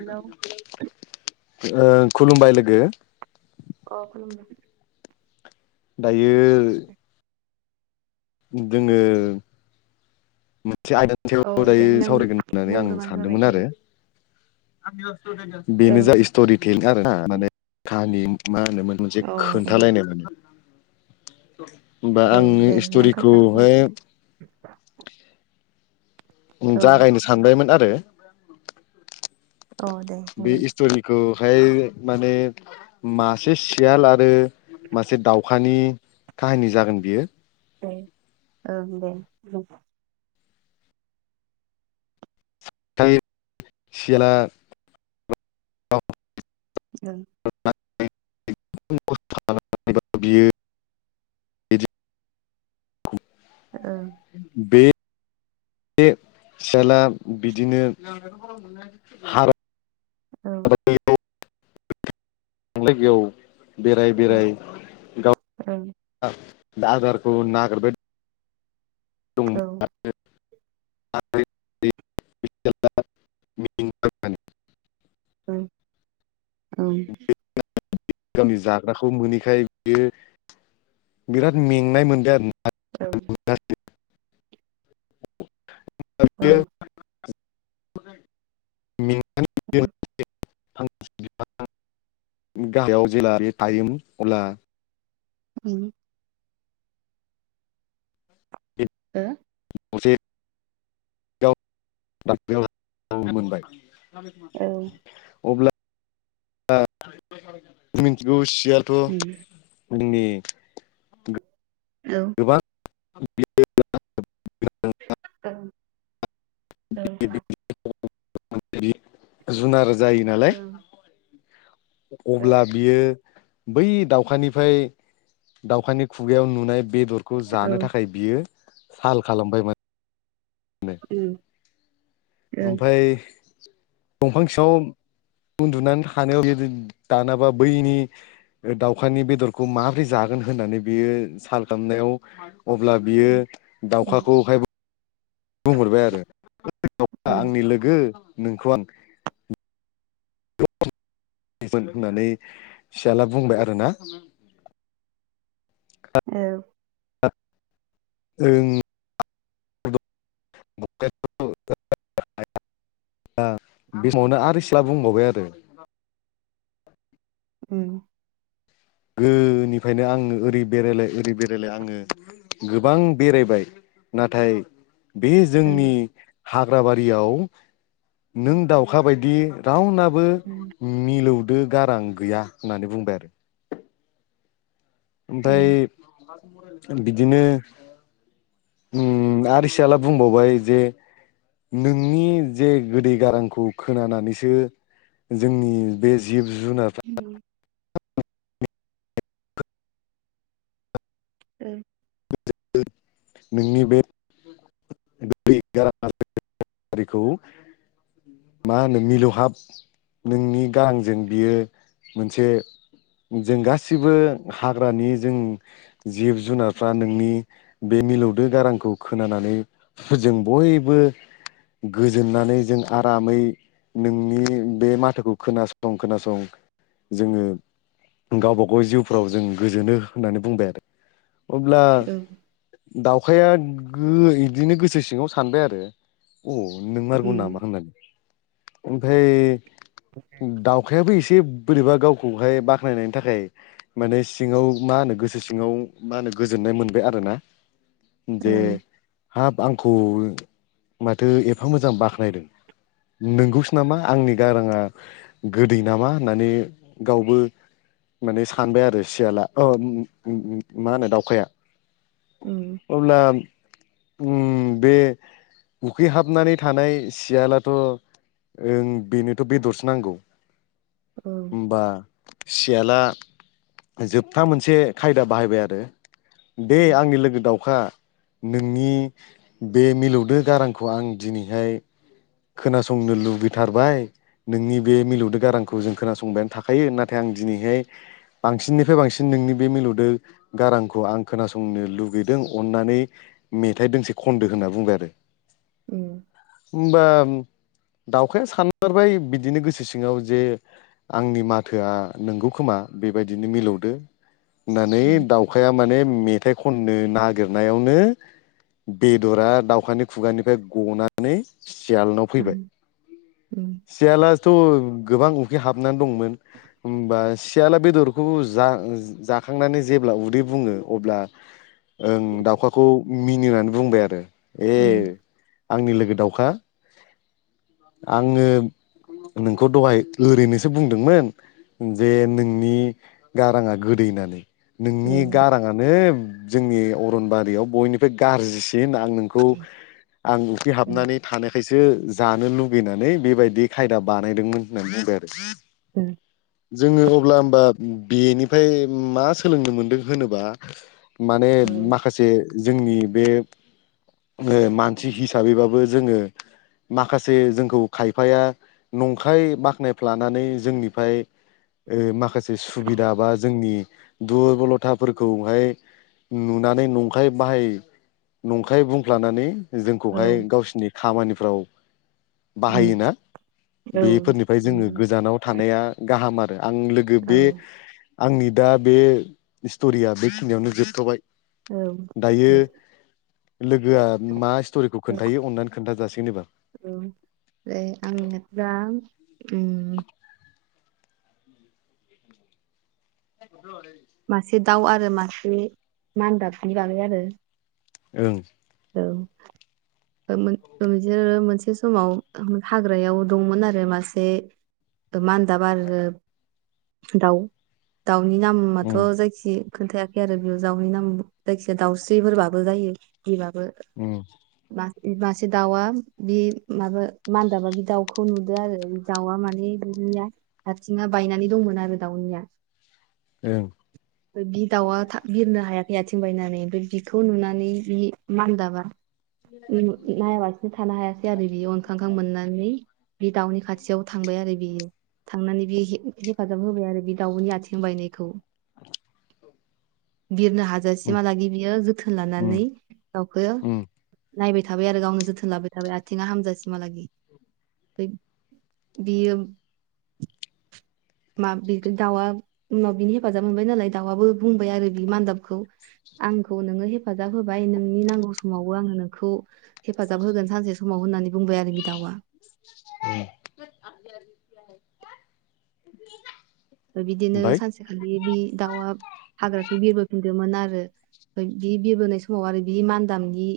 Hello खुलुमबाय लोगो अ खुलुमबाय दायो। जोङो। मोनसे आयदानि औ सायाव दे दायो नों सावरायगोन होननानै आं बुंग्रोबानो सानदोंमोन जाबाय आरो। बेनो ओं जा [unintelligible] मा होनोमोन मोनसे ओं औ खोन्थालायनोमोन। औ दे नों खोनथा स्ट'रिखौहाय जागायनो सानबायमोन आरो। औ दे बे बुंगोन स्ट'रिखौहाय माने मासे सियाल आरो मासे दावखानि काहानि जागोन बियो। औ दे बाय सियाला ओं [unintelligible] बियो ओं बे बे सियाला बिदिनो हार औ थांलाय बेयाव बेराय बेराय ओं गाव आदारखौ नागिरबाय दं औ [unintelligible] औ औ [unintelligible] गावनि जाग्राखौ मोनैखाय बियो बिराद मेंनाय मोनदों आरो। औ ना। [unintelligible] [unintelligible] ओं ओं गाहायाव जेला थायम अला उम हो असे [unintelligible] मोनबाय ओ औ अब्ला [unintelligible] मिन्थिगौ सियाथ' उम ने औ [unintelligible] औ औ [unintelligible] जुनार जायो नालाय ओं अब्ला बियो बै दाउखानिफ्राय दाउखानि खुगायाव नुनाय बेदरखौ जानो औ थाखाय बियो साल खालामबायमोन। उम ओं ओमफाय दंफां सिंङाव उन्दुनानै थानायाव जदि दानाबा बैनि दाउखानि बेदरखौ माबोरै जागोन होननानै बियो साल खालामनायाव अब्ला बियो उम दाउखाखौहायबो बुंहरबाय आरो [unintelligible] उम आंनि लोगो नोंखौ आं [unintelligible] होननानै फसाला बुंबाय आरोना औ [unintelligible] ओं [unintelligible] [unintelligible] [unintelligible] बे समावनो आरि सियालाबो बुंबावबाय आरो उम गोदोनिफ्रायनो आङो ओरै बेरायलाय ओरै बेरायलाय आङो गोबां बेरायबाय नाथाय बे जोंनि ओं हाग्रख बारियाव नों दाउखा बायदि रावना बो उम मिलौदो गारां गैया होननानै बुंबाय आरो। ओमफ्राय बिदिनो उम आरो सियाला बुंबावबाय जे नोंनि जे गोदै गारांखौ खोनानानैसो जोंनि बे जिब जुनारफ्रा उम [unintelligible] नोंनि बे [unintelligible] गारिखौ मा होनो मिलौहाब नोंनि गाहांजों बियो मोनसे जों गासिबो हाग्रानि जों जिब जुनारफ्रा नोंनि बे मिलौदो गारांखौ खोनानानै जों बयबो गोजोननानै जों आरामै नोंनि बे माथोखौ खोनासं खोनासं जोङो गावबाग' जिउफोराव जों गोजोनो होननानै बुंबाय आरो। अब्ला ओं दाउखाया गो इदिनो गोसो सिङाव सानबाय आरो अ नोंमारगौ नामा उम होननानै। ओमफाय दाउखायाबो एसे बोरैबा गावखौहाय बाख्नायनायनि थाखाय माने सिङाव मा होनो गोसो सिङाव मा होनो गोजोन नाय मोनबाय आरोना जे ओं हाब आंखौ माथो एफा मोजां बाख्नायदों। नोंगौसो नामा आंनि गाराङा गोदै नामा होननानै गावबो माने सानबाय आरो सियाला अ उम उम उम उम मा होनो दावखाया। उम अब्ला उम बे उखैहाबनानै थानाय सियालाथ' ओं बेनोथ' बेदरसो नांगौ। उम होनबा सियाला जोबथा मोनसे खायदा बाहायबाय आरो दे उम आंनि लोगो दाउखा नोंनि बे मिलौदो गारांखौ आं दिनैहाय खोनासंनो लुबैथारबाय नोंनि बे मिलौदो गारांखौ जों खोनासंबायानो थाखायो नाथाय आं दिनैहाय बांसिननिफाय बांसिन नोंनि बे मिलौदो गारांखौ आं खोनासंनो लुगैदों अननानै मेथाइ दोंसे खन्दो होनना बुंबाय आरो। उम होमबा दाउखाया सानमारबाय बिदिनो गोसो सिङाव जे आंनि माथोआ नोंगौ खोमा बेबायदिनो मिलौदो नानै उम दाउखाया माने मेथाइ खननो नागिरनायाव नो बेदरा दाउखानि खुगानिफ्राय गनानै सियालनाव फैबाय उम सियालाथ' गोबां उखै हाबनान दंमोन होमबा सियाला बेदरखौ जा-जाखांनानै जेब्ला उदै बुङो अब्ला ओं दाउखाखौ मिनिनानै बुंबाय आरो ए उम आंनि लोगो दाउखा आङो नोंखौ दहाय ओरैनोसो बुंदोंमोन जे नोंनि गाराङा गोदैनानै नोंनि गाराङानो जोंनि अरनबारियाव बयनिफ्राय गारजिसिन आ आं नोंखौ आं उखै हाबनानै थानायाय खायसो जानो लुुगैनानै बेबायदि खायदा बानायदोंमोन होननानै बुंबाय आरो। उम जोङो अब्ला बा बेनिफाय मा सोलोंनो मोनदों होनोबा माने औ माखासे नि बे ओ मानसि हिसाबैबाबो जोङो माखासे जोंखौ खायफाया नंखाय बाख्नाय फ्लानानै जोंनिफाय ओ मा खासे सुबिदा बा जोंनि दुरबलथाफोरखौहाय नुनानै नं खाय बाहाय नंखाय बुंफ्लानानै औ जोंखौहाय गावसिनि खामानिफ्राव बाहायोना औ बेफोरनिफ्राय जोङो गोजानाव थानाया गाहाम आ ओ आं लोगो औ बे आंनि दा बे स्ट'रिया बेखिनियावनो जोबथ'बाय। औ ओ दायो लोगोआ मा स्ट'रिखौ खोन्थायो अननानै खोन्थाजासिगोन एबार। औ ए आं इदबा उम [unintelligible] मासे दाउ आरो मासे मानदाबनि बागै आरो ओं औ [inaudible] ओ मोन ओ बिदिनो मोनसे समाव हाग्रायाव दंमोन आरो मासे मानदाबा आरो दाउ दाउ उनि नामाथ' उम जायखि खोनथायाखै आरो बेयाव दाउनि नाम जायखिजाया दाउस्रिफोरबाबो जायो। बिबाबो उम मा बासे दाउआ बे माबा मान्दाबा बे दाउखौ नुदो आरो दाउआ माने निया आथिङा बायनानै दंमोन आरो दाउनिया ओं बि दाउआ थाब बिरनो हाया खै आथिं बायनानै ओमफ्राय बिखौ नुनानै बि मानदाबा नायाबासिनो थानो हायासै आरो बियो अनखां खां मोननानै बे दाउनि खाथियाव थांबाय आरो बियो थांनानै बे हे हेफाजाब होबाय आरो बे दाउनि आथिं बायनायखौ [inaudible] बिरनो उम हाजासिमहालागै बियो जोथोन लानानै उम दाउखौ उम नायबाय थाबाय आरो गावनो जोथोन लाबाय थाबाय आथिङा हामजासिमहालागि फाय बियो मा बे दाउआ उनाव बिनि हेफाजाब मोनबाय नालाय दाउआबो बुंबाय आरो बि मान्दाबखौ आंखौ नोङो हेफाजाब होबाय नोंनि नांगौ समावबो आङो नोंखौ हेफाजाब होगोन सानसे समाव होननानै बुंबाय आरो बि दावआ [unintelligible] बिदिनो सानसेखालि बे दाउआ हाग्राखै बिरबोफिनदोंमोन आरो ओ बि बिरबोनाय समाव आरो बि मान्दाबनि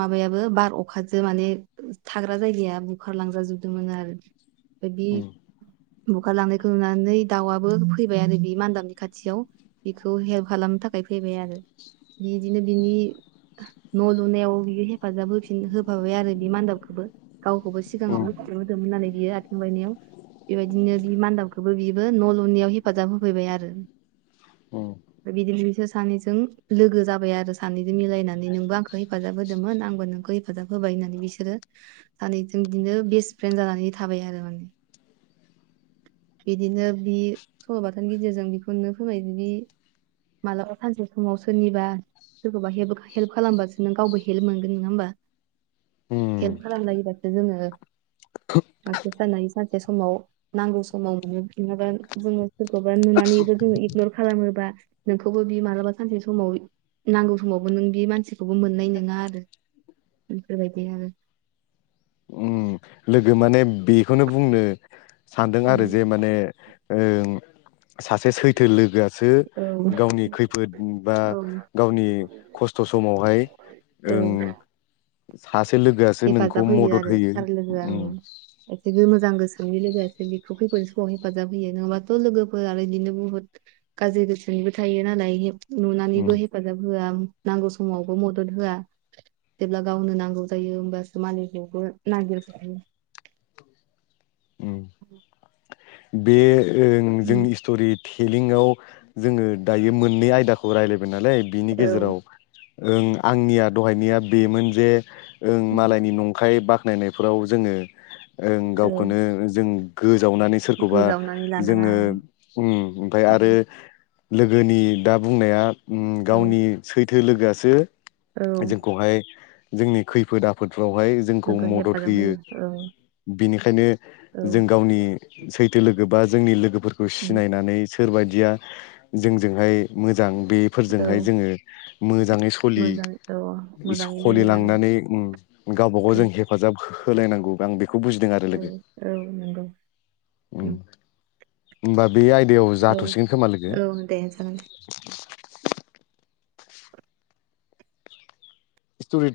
माबायाबो बार अखाजों माने थाग्रा जायगाया बुखारलांजाजोबदोंमोन आरो आमफाय बि उम बुखार लांनायखौ नुनानै दाउआबो फैबाय आरो बि मान्दाबनि खाथियाव बेखौ हेल्प खालामनो थाखाय फैबाय आरो बिदिनो बिनि न' लुनायाव बियो हेफाजाब होफिन होफाबाय आरो बे मान्दाबखौबो गावखौबो उम सिगाङावनो हेफाजाब होदोंमोन नालाय बियो आथिं बायनायाव बेबायदिनो बि मान्दाबखौबो बियो बो न' लुनायाव हेफाजाब होफैबाय आरो उम आमफाय बिदिनो बि सोर सानैजों लोगो जाबाय आरो सानैजों मिलायनानै नोंबो आंखौ हेफाजाब होदोंमोन आंबो नोंखौ हेफाजाब होबाय होननानै बिसोरो सानै जों बिदिनो बेस्ट फ्रेन्ड जानानै थाबाय आरो माने बिदिनो बि सल' बाथानि गेजेरजों बेखौनो फोरमायो दि मालाबा सानसे समाव सोरनिबा सोरखौबा हेब हेल्प खालामबासो नों गावबो हेल्प मोनगोन नङा होमबा हेल्प उम खालामलायोब्लासो जोङो सासे साननै सानसे समाव नांगौ समाव मोनो नङाबा जोङो सोरखौबा नुनानैबो जोङो इगनर खालामोबा नोंखौबो बि मालाबा सानसे समाव नांगौ समावबो नों बे मानसिखौबो मोननाय नोङा आरो बेफोरबायदि आरो ओम लोगो माने बेखौनो बुंनो सानदों आरो जे माने ओं सासे सैथो लोगोआसो औ गावनि खैफोद बा औ गावनि खस्थ' समावहाय ओं औ सासे लोगोआसो नोंखौ हेफाजाब मदद आरो होयो सार लोगोआ उम एकसुलि मोजां गोसोनि लोगो सो बेखौ खैफोदनि समाव हेफाजाब होयो नङाबाथ' लोगोफोर आरो बिदिनो बुहुत गाज्रि गोसोनिबो थायोना नायहेब उम नुनानैबो हेफाजाब होआ नांगौ समावबो मदद होआ जेब्ला गावनो नांगौ जायो मोनबासो मालायखौबो नागिरहैयो उम बे ओं उम, जोंनि स्ट'रि लिंआव जोङो दायो मोननै आयदाखौ रायज्लायबाय नालाय बिनि औ गेजेराव ओ आंनिया दहायनाया बेमोन जे ओं मालायनि नंखाय बाख नायनायफ्राव जोङो औ गावखौनो जों जावनानै सोरखौबा गोजावनानै लानाङा जोंङो आरो। ओमफ्राय आरो उम, लोगोनि दा बुंनाया औ गावनि सैथो लोगोआसो औ जोंखौहाय जोंनि खैफोद आफोद फोरावहाय जोंखौ मदद होयो बिनि ओंखायनो जों औ गावनि सैथो लोगो बा जोंनि लोगोफोरखौ उम, सिनायनानै सोरबायदिया जोंजोंहाय मोजां औ बेफोरजोंहाय जोंङो मोजांङै सलि मोजां औ मोजाङै लोगो जानो सलिलांनानै गावबा गाव औ जों हेफाजाब हो होलायनांगौ आं बेखौ बुजिदों आरो औ लोगो औ नंगौ ओम उम, बे आयदायाव औ जाथ'सिगोन खोमा लोगो औ दे जागोन स्ट'रि